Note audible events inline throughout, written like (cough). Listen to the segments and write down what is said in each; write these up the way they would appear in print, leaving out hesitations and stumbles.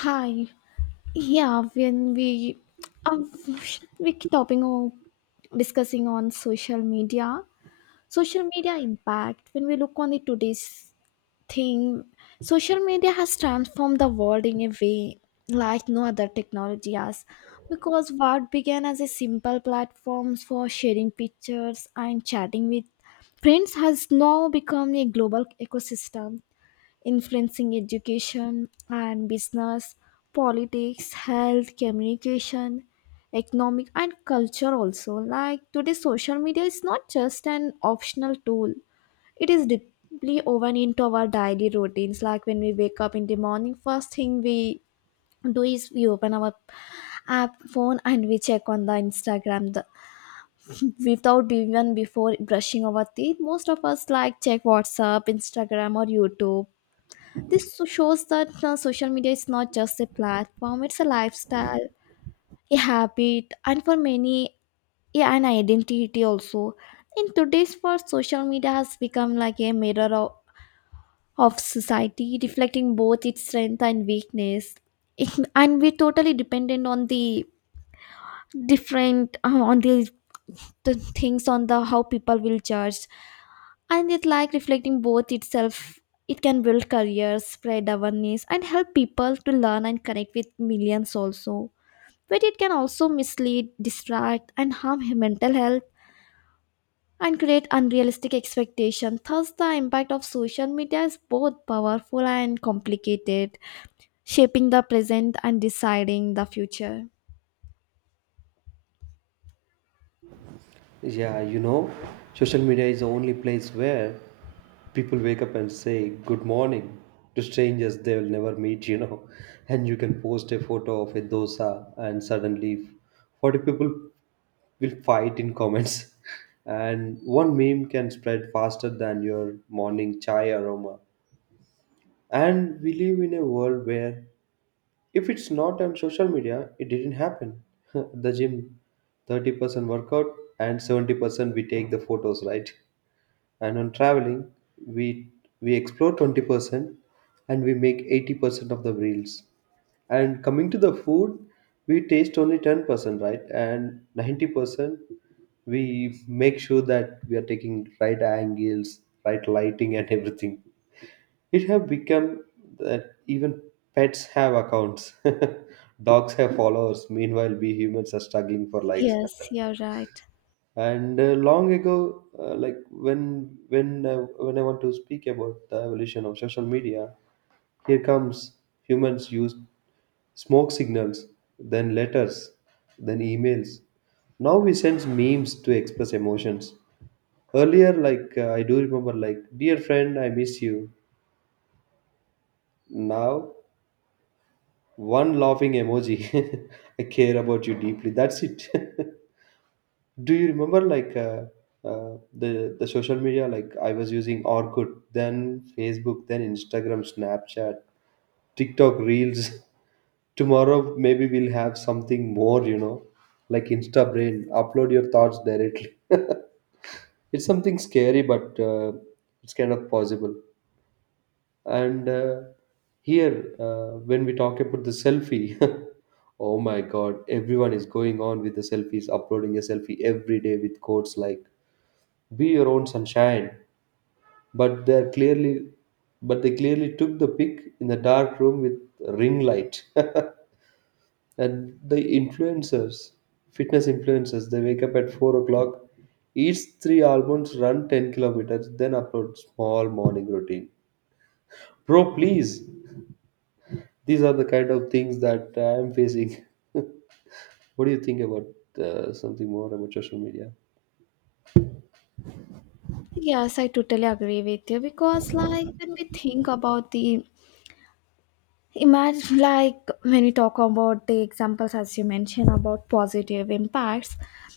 Hi. Yeah, when we uh, should we keep talking or discussing on social media impact. When we look on the today's thing, social media has transformed the world in a way like no other technology has. Because what began as a simple platforms for sharing pictures and chatting with friends has now become a global ecosystem influencing education and business, politics, health, communication, economic, and culture also. Like today, social media is not just an optional tool, it is deeply woven into our daily routines. Like when we wake up in the morning, first thing we do is we open our app phone and we check on the Instagram without even before brushing our teeth, most of us like check WhatsApp, Instagram or YouTube. This shows that social media is not just a platform, it's a lifestyle, a habit, and for many, yeah, an identity also. In today's world, social media has become like a mirror of society, reflecting both its strength and weakness. And we're totally dependent on the different, on the things, on the how people will judge. And it's like reflecting both itself, it can build careers, spread awareness and help people to learn and connect with millions also, but it can also mislead, distract and harm mental health and create unrealistic expectation. Thus the impact of social media is both powerful and complicated, shaping the present and deciding the future. Yeah, social media is the only place where people wake up and say good morning to strangers they will never meet. (laughs) And you can post a photo of a dosa, and suddenly 40 people will fight in comments. (laughs) And one meme can spread faster than your morning chai aroma. And we live in a world where if it's not on social media, it didn't happen. (laughs) The gym, 30% workout and 70% we take the photos, right? And on traveling, we we explore 20% and we make 80% of the reels. And coming to the food, we taste only 10%, right? And 90% we make sure that we are taking right angles, right lighting and everything. It have become that even pets have accounts. (laughs) Dogs have followers. Meanwhile, we humans are struggling for likes. Yes, (laughs) you're right. And long ago, like when I want to speak about the evolution of social media, here comes humans used smoke signals, then letters, then emails. Now we send memes to express emotions. Earlier, like I do remember, like dear friend, I miss you. Now, one laughing emoji. (laughs) I care about you deeply. That's it. (laughs) Do you remember like the social media? Like I was using Orkut, then Facebook, then Instagram, Snapchat, TikTok Reels. (laughs) Tomorrow maybe we'll have something more. Like Insta Brain. Upload your thoughts directly. (laughs) It's something scary, but it's kind of possible. And here, when we talk about the selfie, (laughs) Oh my God, everyone is going on with the selfies, uploading a selfie every day with quotes like "Be your own sunshine." But they're clearly, but they clearly took the pic in the dark room with ring light. (laughs) And the influencers, fitness influencers, they wake up at 4 o'clock, eats three almonds, run 10 kilometers, then upload small morning routine. Bro, please. These are the kind of things that I am facing. (laughs) What do you think about something more about social media? Yes, I totally agree with you because, like, when we think about the imagine like when we talk about the examples as you mentioned about positive impacts,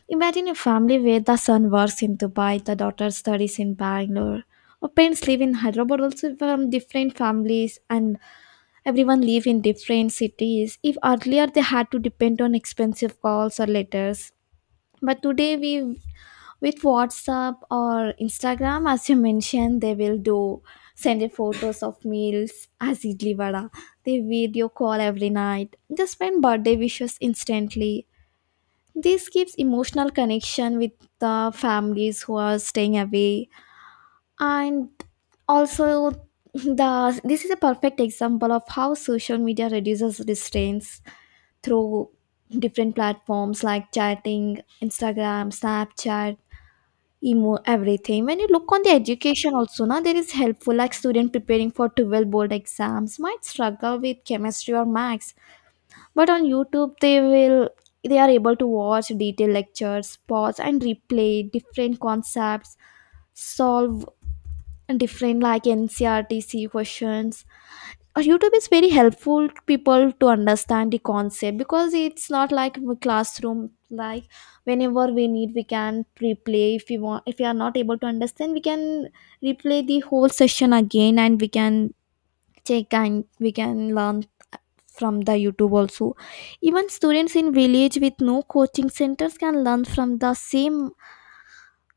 imagine a family where the son works in Dubai, the daughter studies in Bangalore or parents live in Hyderabad also, from different families, and everyone live in different cities. If earlier they had to depend on expensive calls or letters, but today we with WhatsApp or Instagram, as you mentioned, they will do send you photos of meals as idli vada. They video call every night. They send birthday wishes instantly. This gives emotional connection with the families who are staying away, and also the this is a perfect example of how social media reduces distance through different platforms like chatting, Instagram, Snapchat, emo everything. When you look on the education also, now there is helpful like student preparing for 12 board exams might struggle with chemistry or maths, but on YouTube they will they are able to watch detailed lectures, pause and replay different concepts, solve different like NCRTC questions. YouTube is very helpful to people to understand the concept because it's not like a classroom. Like whenever we need, we can replay. If we want, if we are not able to understand, we can replay the whole session again and we can check and we can learn from the YouTube also. Even students in village with no coaching centers can learn from the same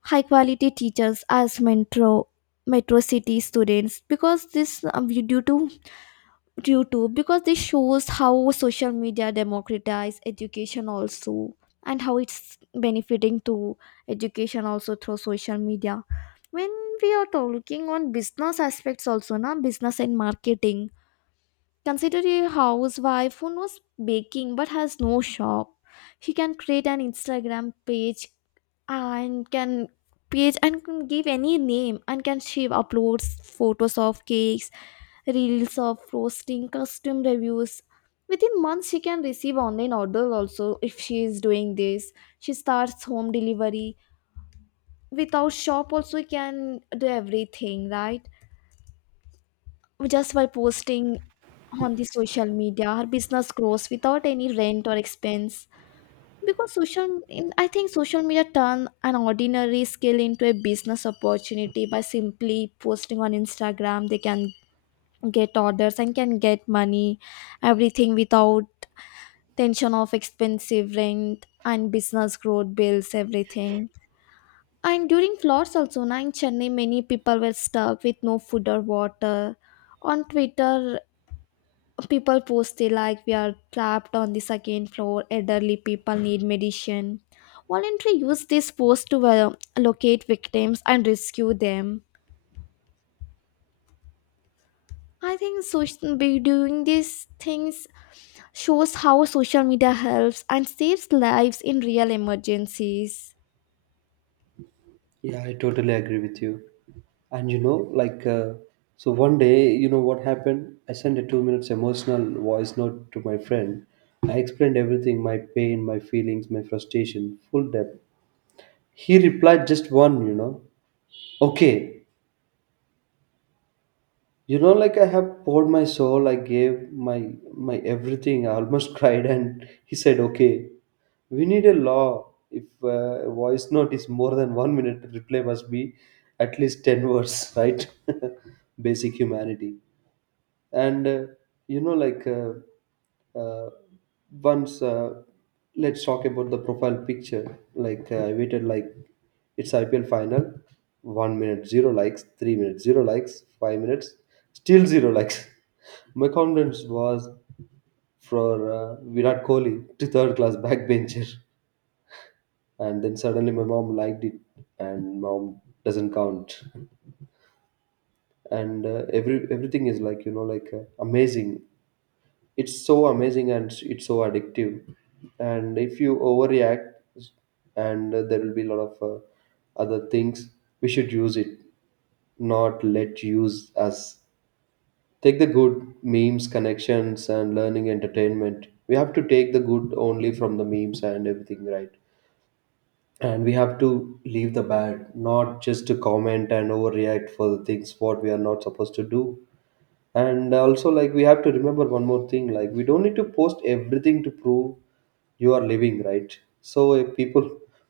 high quality teachers as metro city students because this due to shows how social media democratize education also and how it's benefiting to education also through social media. When we are talking on business aspects also, na, business and marketing. Consider a housewife who knows baking but has no shop. She can create an Instagram page and can and can give any name, and can she uploads photos of cakes, reels of roasting, custom reviews. Within months she can receive online order also if she is doing this. She starts home delivery. Without shop also you can do everything, right? Just by posting on the social media, her business grows without any rent or expense because I think social media turn an ordinary skill into a business opportunity. By simply posting on Instagram they can get orders and can get money, everything without tension of expensive rent and business growth bills, everything. And during floods also, na, in Chennai, many people were stuck with no food or water. On Twitter, people post, they like we are trapped on the second floor, elderly people need medicine. Voluntary use this post to locate victims and rescue them. I think social be doing these things shows how social media helps and saves lives in real emergencies. Yeah, I totally agree with you. And like, so one day, you know what happened? I sent a 2 minutes emotional voice note to my friend. I explained everything, my pain, my feelings, my frustration, full depth. He replied just one, okay. Like, I have poured my soul. I gave my my everything. I almost (laughs) cried, and he said, okay. We need a law. If a voice note is more than 1 minute, the reply must be at least 10 words, right? (laughs) Basic humanity. And like, uh, once, let's talk about the profile picture. Like, I waited like, it's IPL final. 1 minute, zero likes. 3 minutes, zero likes. 5 minutes, still zero likes. (laughs) My confidence was, for Virat Kohli to third class backbencher. And then suddenly my mom liked it. And mom doesn't count. And everything is like, like, amazing. It's so amazing, and it's so addictive. And if you overreact, and there will be a lot of other things. We should use it, not let use us. Take the good: memes, connections, and learning, entertainment. We have to take the good only from the memes and everything, right? And we have to leave the bad, not just to comment and overreact for the things what we are not supposed to do. And also, like, we have to remember one more thing, like, we don't need to post everything to prove you are living, right? So if people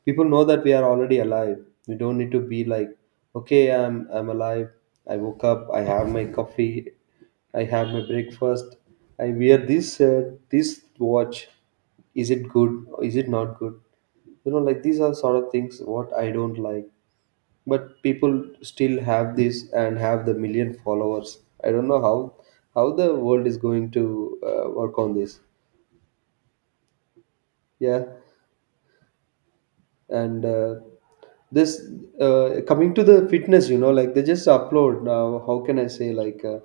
people know that we are already alive, we don't need to be like, okay, I'm alive, I woke up, I have my coffee, I have my breakfast, I wear this shirt, this watch, is it good, is it not good? Like, these are sort of things what I don't like. But people still have this and have the million followers. I don't know how the world is going to work on this. Yeah. And this coming to the fitness, like, they just upload now. How can I say, like, uh,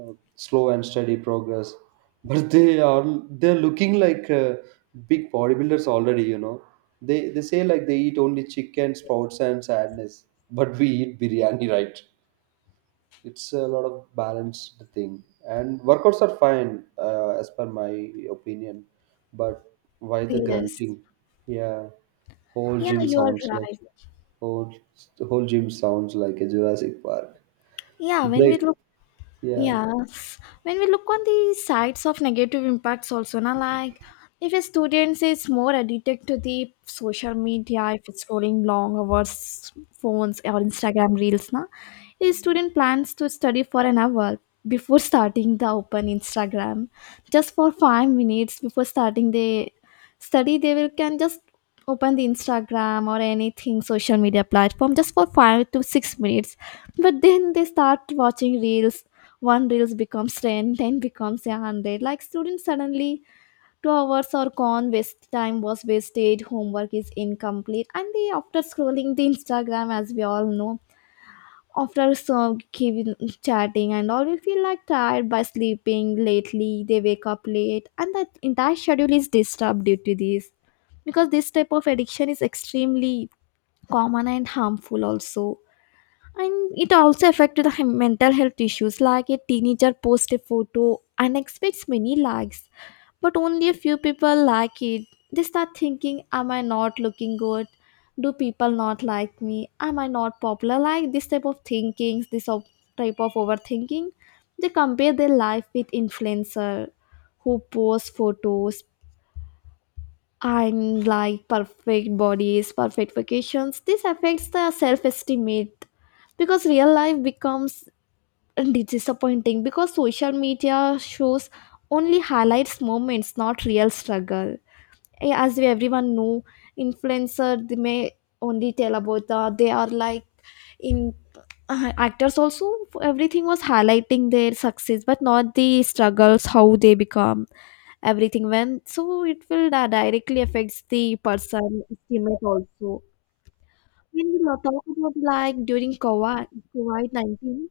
uh, slow and steady progress. (laughs) But they're looking like, big bodybuilders already. They say, like, they eat only chicken, sprouts, and sadness, but we eat biryani, (laughs) right? It's a lot of balanced thing. And workouts are fine, as per my opinion. But why the Yes. grunting? Yeah. Whole Yeah, gym you are sounds like. right. Whole whole gym sounds like a Jurassic Park yeah when we break. look Yeah. Yes. When we look on the sides of negative impacts also, na, like if a student is more addicted to the social media, if it's scrolling long hours phones or Instagram reels, na, a student plans to study for an hour before starting the open Instagram. Just for 5 minutes before starting the study, they will can just open the Instagram or anything social media platform just for 5 to 6 minutes. But then they start watching reels, one reels becomes 10, 10 becomes 100. Like students suddenly 2 hours are gone, waste time was wasted, homework is incomplete, and they after scrolling the Instagram, as we all know, after some giving chatting and all, we feel like tired. By sleeping lately they wake up late, and that entire schedule is disturbed due to this because this type of addiction is extremely common and harmful also. And it also affected the mental health issues like a teenager posts a photo and expects many likes, but only a few people like it. They start thinking, am I not looking good? Do people not like me? Am I not popular? Like this type of thinking, type of overthinking. They compare their life with influencer who post photos, and like perfect bodies, perfect vacations. This affects the self-estimate because real life becomes disappointing because social media shows only highlights moments, not real struggle. As we everyone know, influencer they may only tell about the they are like in actors also, everything was highlighting their success but not the struggles how they become everything. When so it will directly affects the person estimate also. When we talk about like during COVID 19,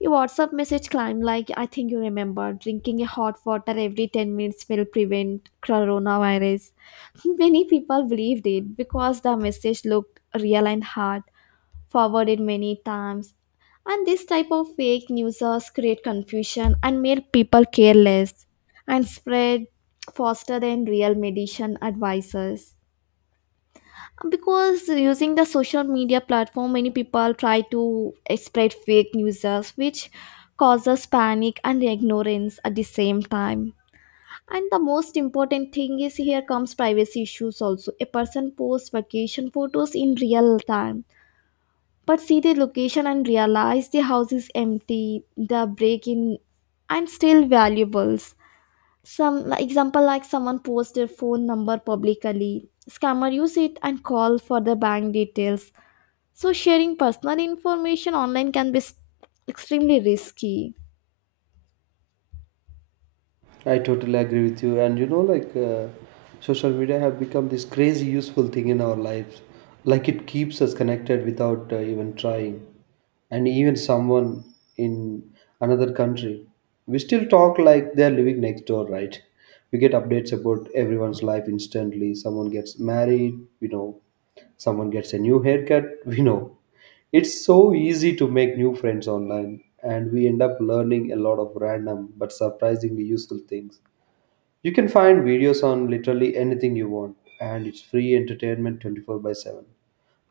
your WhatsApp message climbed, like I think you remember drinking a hot water every 10 minutes will prevent coronavirus. (laughs) Many people believed it because the message looked real and hard forwarded many times. And this type of fake newsers create confusion and make people careless and spread faster than real medicine advisors. Because using the social media platform, many people try to spread fake newsers, which causes panic and ignorance at the same time. And the most important thing is here comes privacy issues also. A person posts vacation photos in real time but see the location and realize the house is empty, the break in and still valuables. Some like, example like someone posts their phone number publicly, scammer use it and call for the bank details. So sharing personal information online can be extremely risky. I totally agree with you. And like social media have become this crazy useful thing in our lives. Like it keeps us connected without even trying. And even someone in another country, we still talk like they're living next door, right? We get updates about everyone's life instantly. Someone gets married, we know. Someone gets a new haircut, (laughs) we know. It's so easy to make new friends online, and we end up learning a lot of random but surprisingly useful things. You can find videos on literally anything you want, and it's free entertainment 24/7.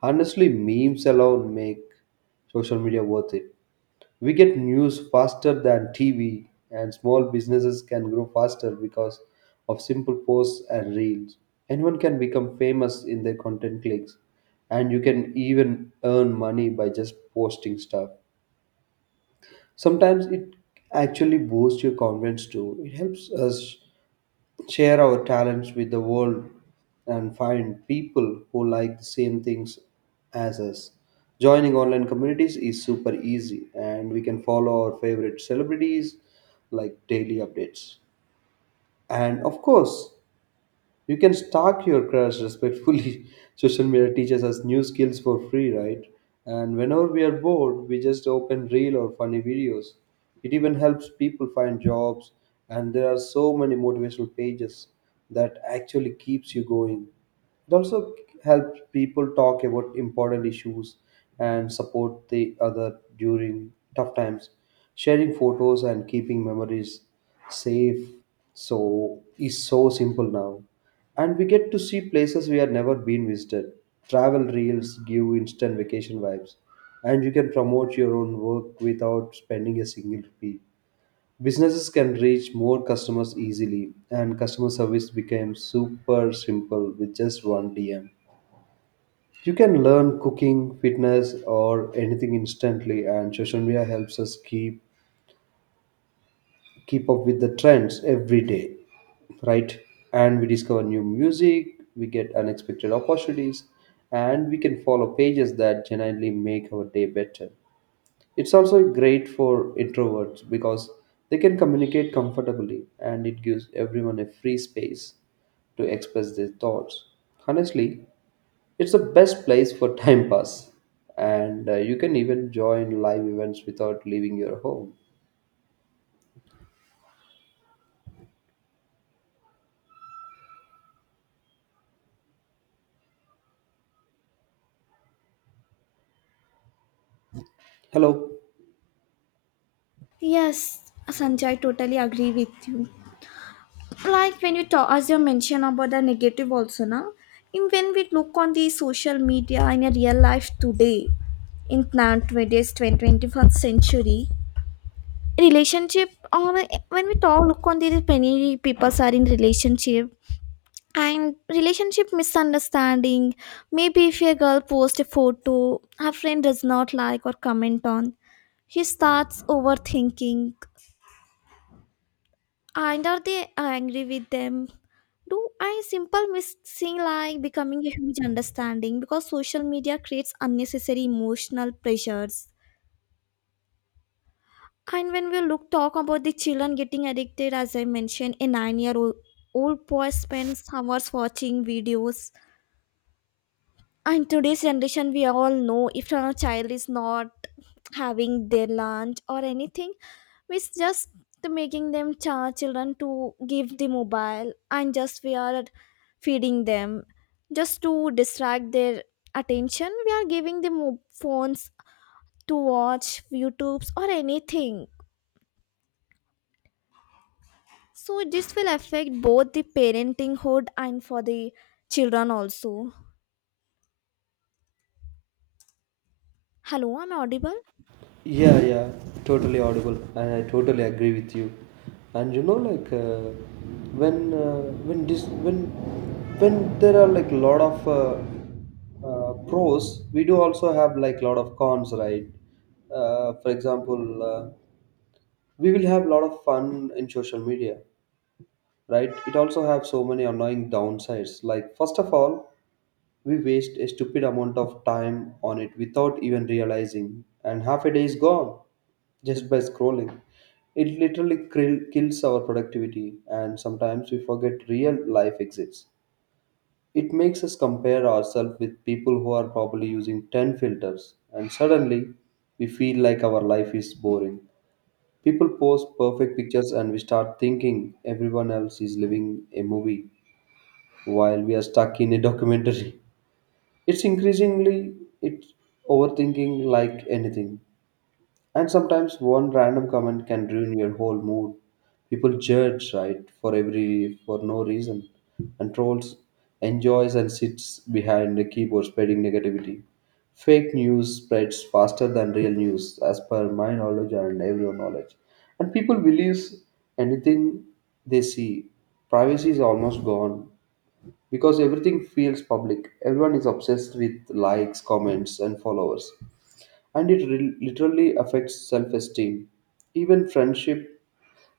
Honestly, memes alone make social media worth it. We get news faster than TV, and small businesses can grow faster because of simple posts and reels. Anyone can become famous in their content clicks, and you can even earn money by just posting stuff. Sometimes it actually boosts your confidence too. It helps us share our talents with the world and find people who like the same things as us. Joining online communities is super easy, and we can follow our favorite celebrities like daily updates. And of course, you can stalk your crush respectfully. (laughs) Social media teaches us new skills for free, right? And whenever we are bored, we just open reel or funny videos. It even helps people find jobs, and there are so many motivational pages that actually keeps you going. It also helps people talk about important issues and support the other during tough times, sharing photos and keeping memories safe. So is so simple now, and we get to see places we have never been visited. Travel reels give instant vacation vibes, and you can promote your own work without spending a single rupee. Businesses can reach more customers easily, and customer service became super simple with just one DM. You can learn cooking, fitness, or anything instantly, and social media helps us keep up with the trends every day, right? And we discover new music, we get unexpected opportunities, and we can follow pages that genuinely make our day better. It's also great for introverts because they can communicate comfortably, and it gives everyone a free space to express their thoughts honestly. It's the best place for (laughs) time pass. And you can even join live events without leaving your home. Hello? Yes, Sanjay, I totally agree with you. Like when you talk as you mentioned about the negative also, now in when we look on the social media in a real life today, in 20th, 21st century relationship on when we talk look on these, many people are in relationship and relationship misunderstanding. Maybe if a girl posts a photo, her friend does not like or comment on, he starts overthinking. And are they angry with them? Do I simple missing like becoming a huge understanding because social media creates unnecessary emotional pressures. And when we look talk about the children getting addicted, as I mentioned, a nine-year-old old old boy spends hours watching videos. In today's generation, we all know, if our child is not having their lunch or anything, we just making them children, to give the mobile and just we are feeding them just to distract their attention, we are giving them phones to watch youtubes or anything. So this will affect both the parenting hood and for the children also. Hello, I'm audible. Yeah, yeah, totally audible, and I totally agree with you. And like when uh, when this when there are, like, a lot of pros, we do also have like a lot of cons, right? For example, we will have a lot of fun in social media, right? It also have so many annoying downsides. Like, first of all, we waste a stupid amount of time on it without even realizing, and half a day is gone just by scrolling. It literally kills our productivity, and sometimes we forget real life exists. It makes us compare ourselves with people who are probably using 10 filters, and suddenly we feel like our life is boring. People post perfect pictures and we start thinking everyone else is living a movie while we are stuck in a documentary. It's increasingly it's overthinking like anything. And sometimes one random comment can ruin your whole mood. People judge, right, for no reason, and trolls enjoys and sits behind the keyboard spreading negativity. Fake news spreads faster than real news, as per my knowledge and everyone knowledge. And people believes anything they see. Privacy is almost gone because everything feels public. Everyone is obsessed with likes, comments, and followers, and it literally affects self-esteem. Even friendship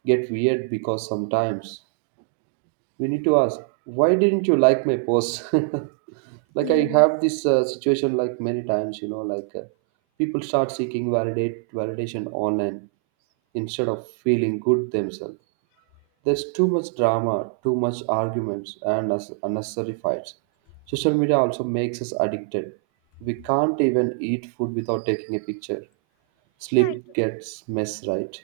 get weird because sometimes we need to ask, why didn't you like my post? (laughs) Like, I Yeah. have this situation like many times, like, people start seeking validate validation online instead of feeling good themselves. There's too much drama, too much arguments, and unnecessary fights. Social media also makes us addicted. We can't even eat food without taking a picture. yeah it Sleep gets mess, right.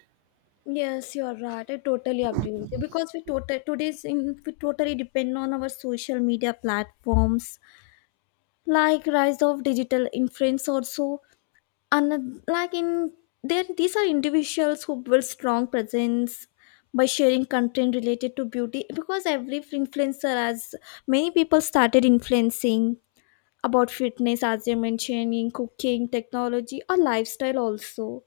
Yes, you're right. I totally agree with you because we total today's in we totally depend on our social media platforms, like rise of digital influence also. And like in there, these are individuals who build strong presence by sharing content related to beauty because every influencer has many people started influencing about fitness, as you mentioned, in cooking, technology or lifestyle also.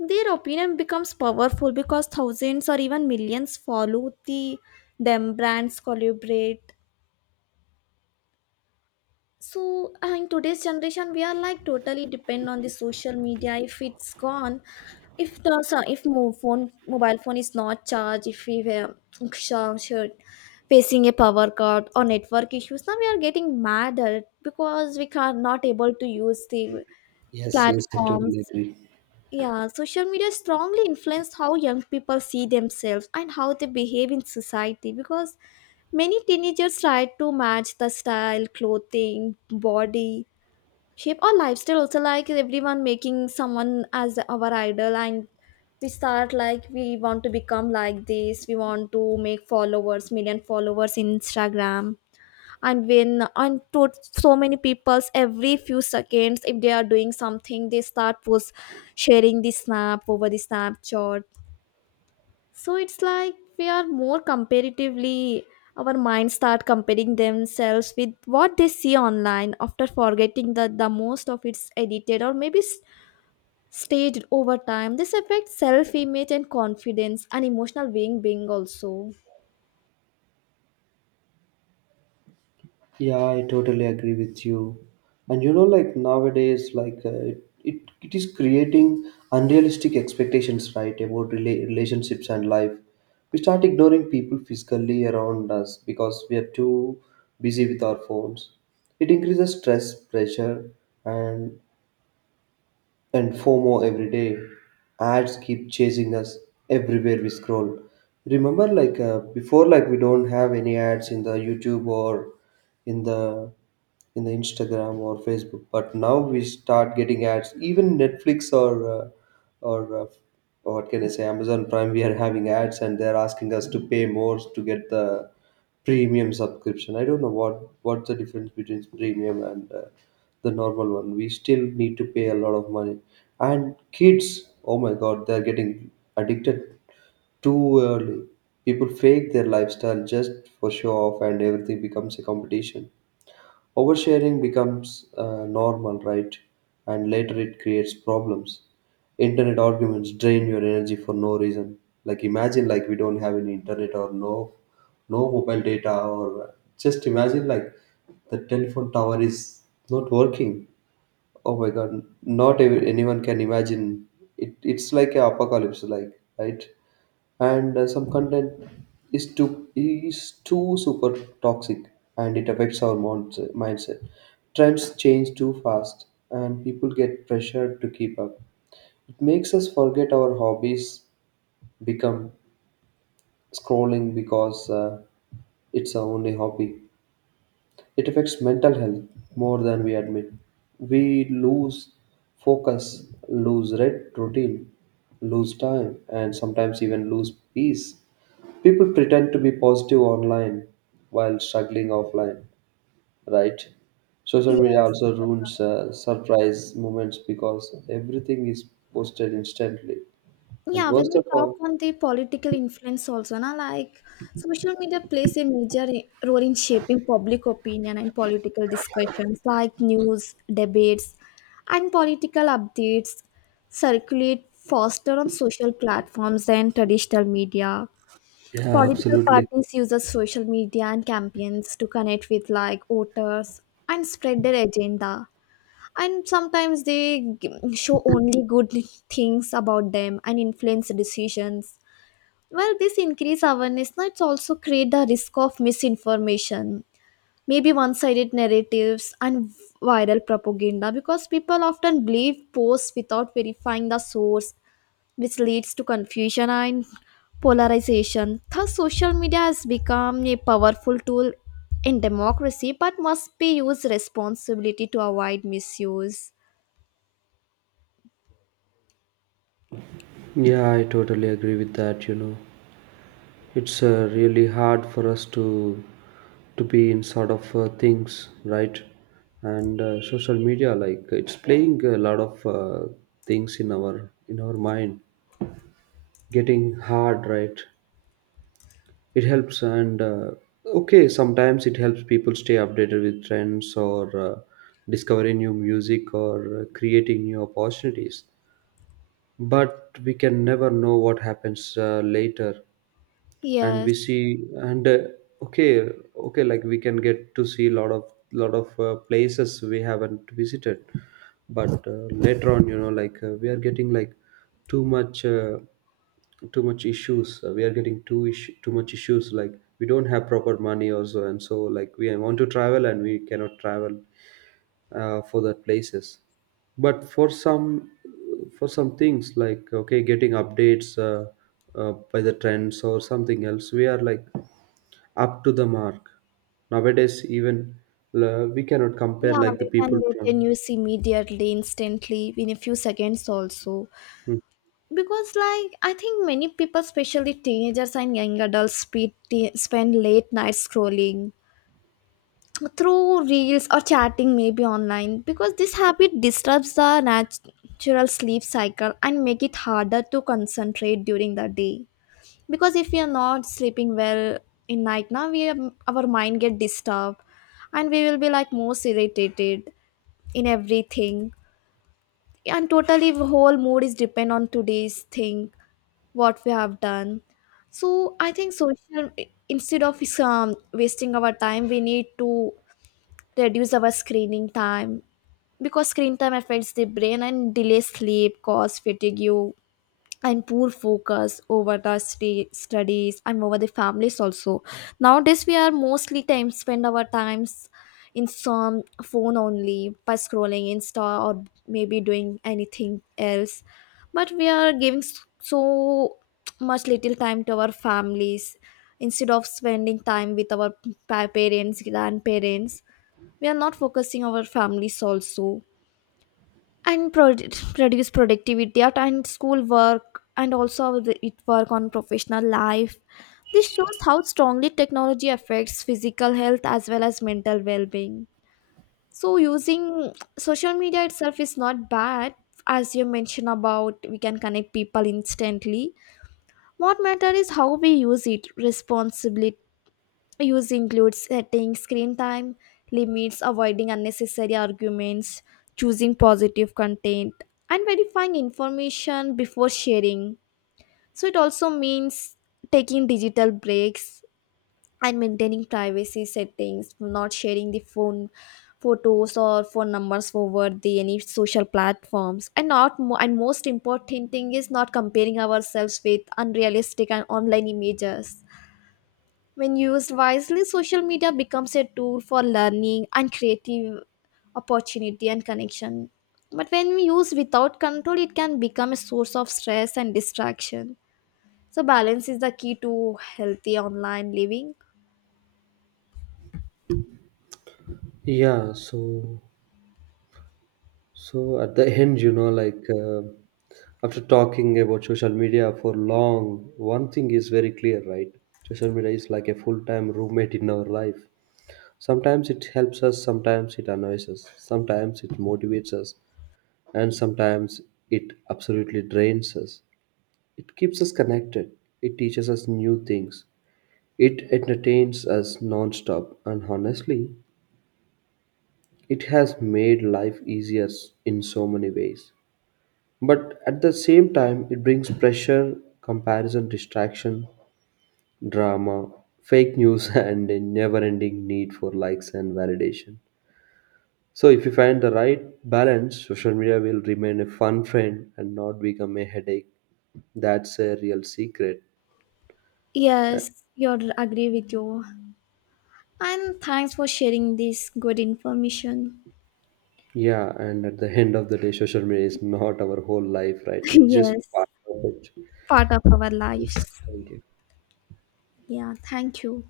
Their opinion becomes powerful because thousands or even millions follow the them, brands collaborate. So in today's generation we are like totally depend on the social media. If it's gone, if the if mobile phone is not charged, if we were sure, sure, facing a power cut or network issues, now we are getting mad at because we are not able to use the Yes, yes, I totally platforms. agree. Yeah, social media strongly influenced how young people see themselves and how they behave in society because many teenagers try to match the style, clothing, body, shape, or lifestyle. Also, like everyone making someone as our idol, and we start like we want to become like this, we want to make followers, million followers in Instagram and when and to so many peoples every few seconds if they are doing something they start post sharing the snap over the snapchat so it's like we are more comparatively our minds start comparing themselves with what they see online after forgetting that the most of it's edited or maybe staged over time. This affects self image and confidence and emotional being also. Yeah, I totally agree with you. And like nowadays, like it is creating unrealistic expectations, right, about relationships and life. We start ignoring people physically around us because we are too busy with our phones. It increases stress, pressure, and and FOMO every day. Ads keep chasing us everywhere we scroll. Remember, before, like we don't have any ads in the YouTube or in the in the Instagram or Facebook, but now we start getting ads. Even Netflix or or uh, what can I say, Amazon Prime, we are having ads, and they're asking us to pay more to get the premium subscription. I don't know what's the difference between premium and the normal one. We still need to pay a lot of money. And kids, oh my god, they're getting addicted too early. People fake their lifestyle just for show off, and everything becomes a competition. Oversharing becomes normal, right? And later it creates problems. Internet arguments drain your energy for no reason. Like imagine like we don't have any internet or no mobile data or just imagine like the telephone tower is not working. Oh my God, not anyone can imagine. It's like a apocalypse, like right. And some content is too super toxic, and it affects our mindset. Trends change too fast, and people get pressured to keep up. It makes us forget our hobbies become scrolling because it's our only hobby. It affects mental health more than we admit. We lose focus, lose red routine, lose time, and sometimes even lose peace. People pretend to be positive online while struggling offline, right? Social media Yes. also ruins surprise moments because everything is posted instantly. And Yeah, when worst we of talk all, on the political influence also, na, like social media plays a major role in shaping public opinion and political discussions, like news, debates, and political updates circulate faster on social platforms than traditional media. yeah, Political absolutely. parties use social media and campaigns to connect with like voters and spread their agenda, and sometimes they show only good things about them and influence decisions. Well, this increased awareness now, it's also create the risk of misinformation, maybe one-sided narratives and viral propaganda, because people often believe posts without verifying the source, which leads to confusion and polarization. Thus social media has become a powerful tool in democracy but must be used responsibly to avoid misuse. Yeah, I totally agree with that, you know. It's really hard for us to be in sort of things right, and social media, like it's playing a lot of things in our mind, getting hard right. It helps and okay, sometimes it helps people stay updated with trends or discovering new music or creating new opportunities, but we can never know what happens later. And we Yes. see and okay, okay like we can get to see a lot of places we haven't visited. But later on, you know, like we are getting like too much issues. We are getting too much issues, like we don't have proper money also, and so like we want to travel and we cannot travel for that places. But for some things, like okay, getting updates by the trends or something else, we are like up to the mark nowadays. Even we cannot compare Yeah, like the we people can get from. the news immediately, instantly, in a few seconds also. Hmm. Because, like, I think many people, especially teenagers and young adults, spend late nights scrolling through reels or chatting, maybe online. Because this habit disrupts the natural sleep cycle and make it harder to concentrate during the day. Because if we are not sleeping well in night now, we are, our mind get disturbed and we will be like most irritated in everything, and totally whole mood is depend on today's thing, what we have done. So I think social, instead of wasting our time, we need to reduce our screening time, because screen time affects the brain and delay sleep, cause fatigue and poor focus over the sta studies and over the families also. Nowadays we are mostly time spend our times in some phone only by scrolling insta or maybe doing anything else, but we are giving so much little time to our families. Instead of spending time with our parents, grandparents, we are not focusing our families also, and reduce productivity at and school work and also it work on professional life. This shows how strongly technology affects physical health as well as mental well-being. So using social media itself is not bad. As you mentioned, about we can connect people instantly, what matter is how we use it responsibly. Use includes setting screen time limits, avoiding unnecessary arguments, choosing positive content, and verifying information before sharing. So, it also means taking digital breaks and maintaining privacy settings, not sharing the phone photos or phone numbers over the any social platforms, and not mo- and most important thing is not comparing ourselves with unrealistic and online images. When used wisely, social media becomes a tool for learning and creative opportunity and connection. But when we use without control, it can become a source of stress and distraction. So balance is the key to healthy online living. Yeah, so at the end, you know, like after talking about social media for long, one thing is very clear, right? Social media is like a full-time roommate in our life. Sometimes it helps us, sometimes it annoys us, sometimes it motivates us, and sometimes it absolutely drains us. It keeps us connected, it teaches us new things, it entertains us non stop, and honestly, it has made life easier in so many ways. But at the same time, it brings pressure, comparison, distraction, drama, fake news, (laughs) and a never ending need for likes and validation. So if you find the right balance, social media will remain a fun friend and not become a headache. That's a real secret. Uh, Yes, you agree with you. And thanks for sharing this good information. Yeah, and at the end of the day, social media is not our whole life, right? (laughs) It's just Yes, part of it. part of our lives. Yes, thank you. Yeah, thank you.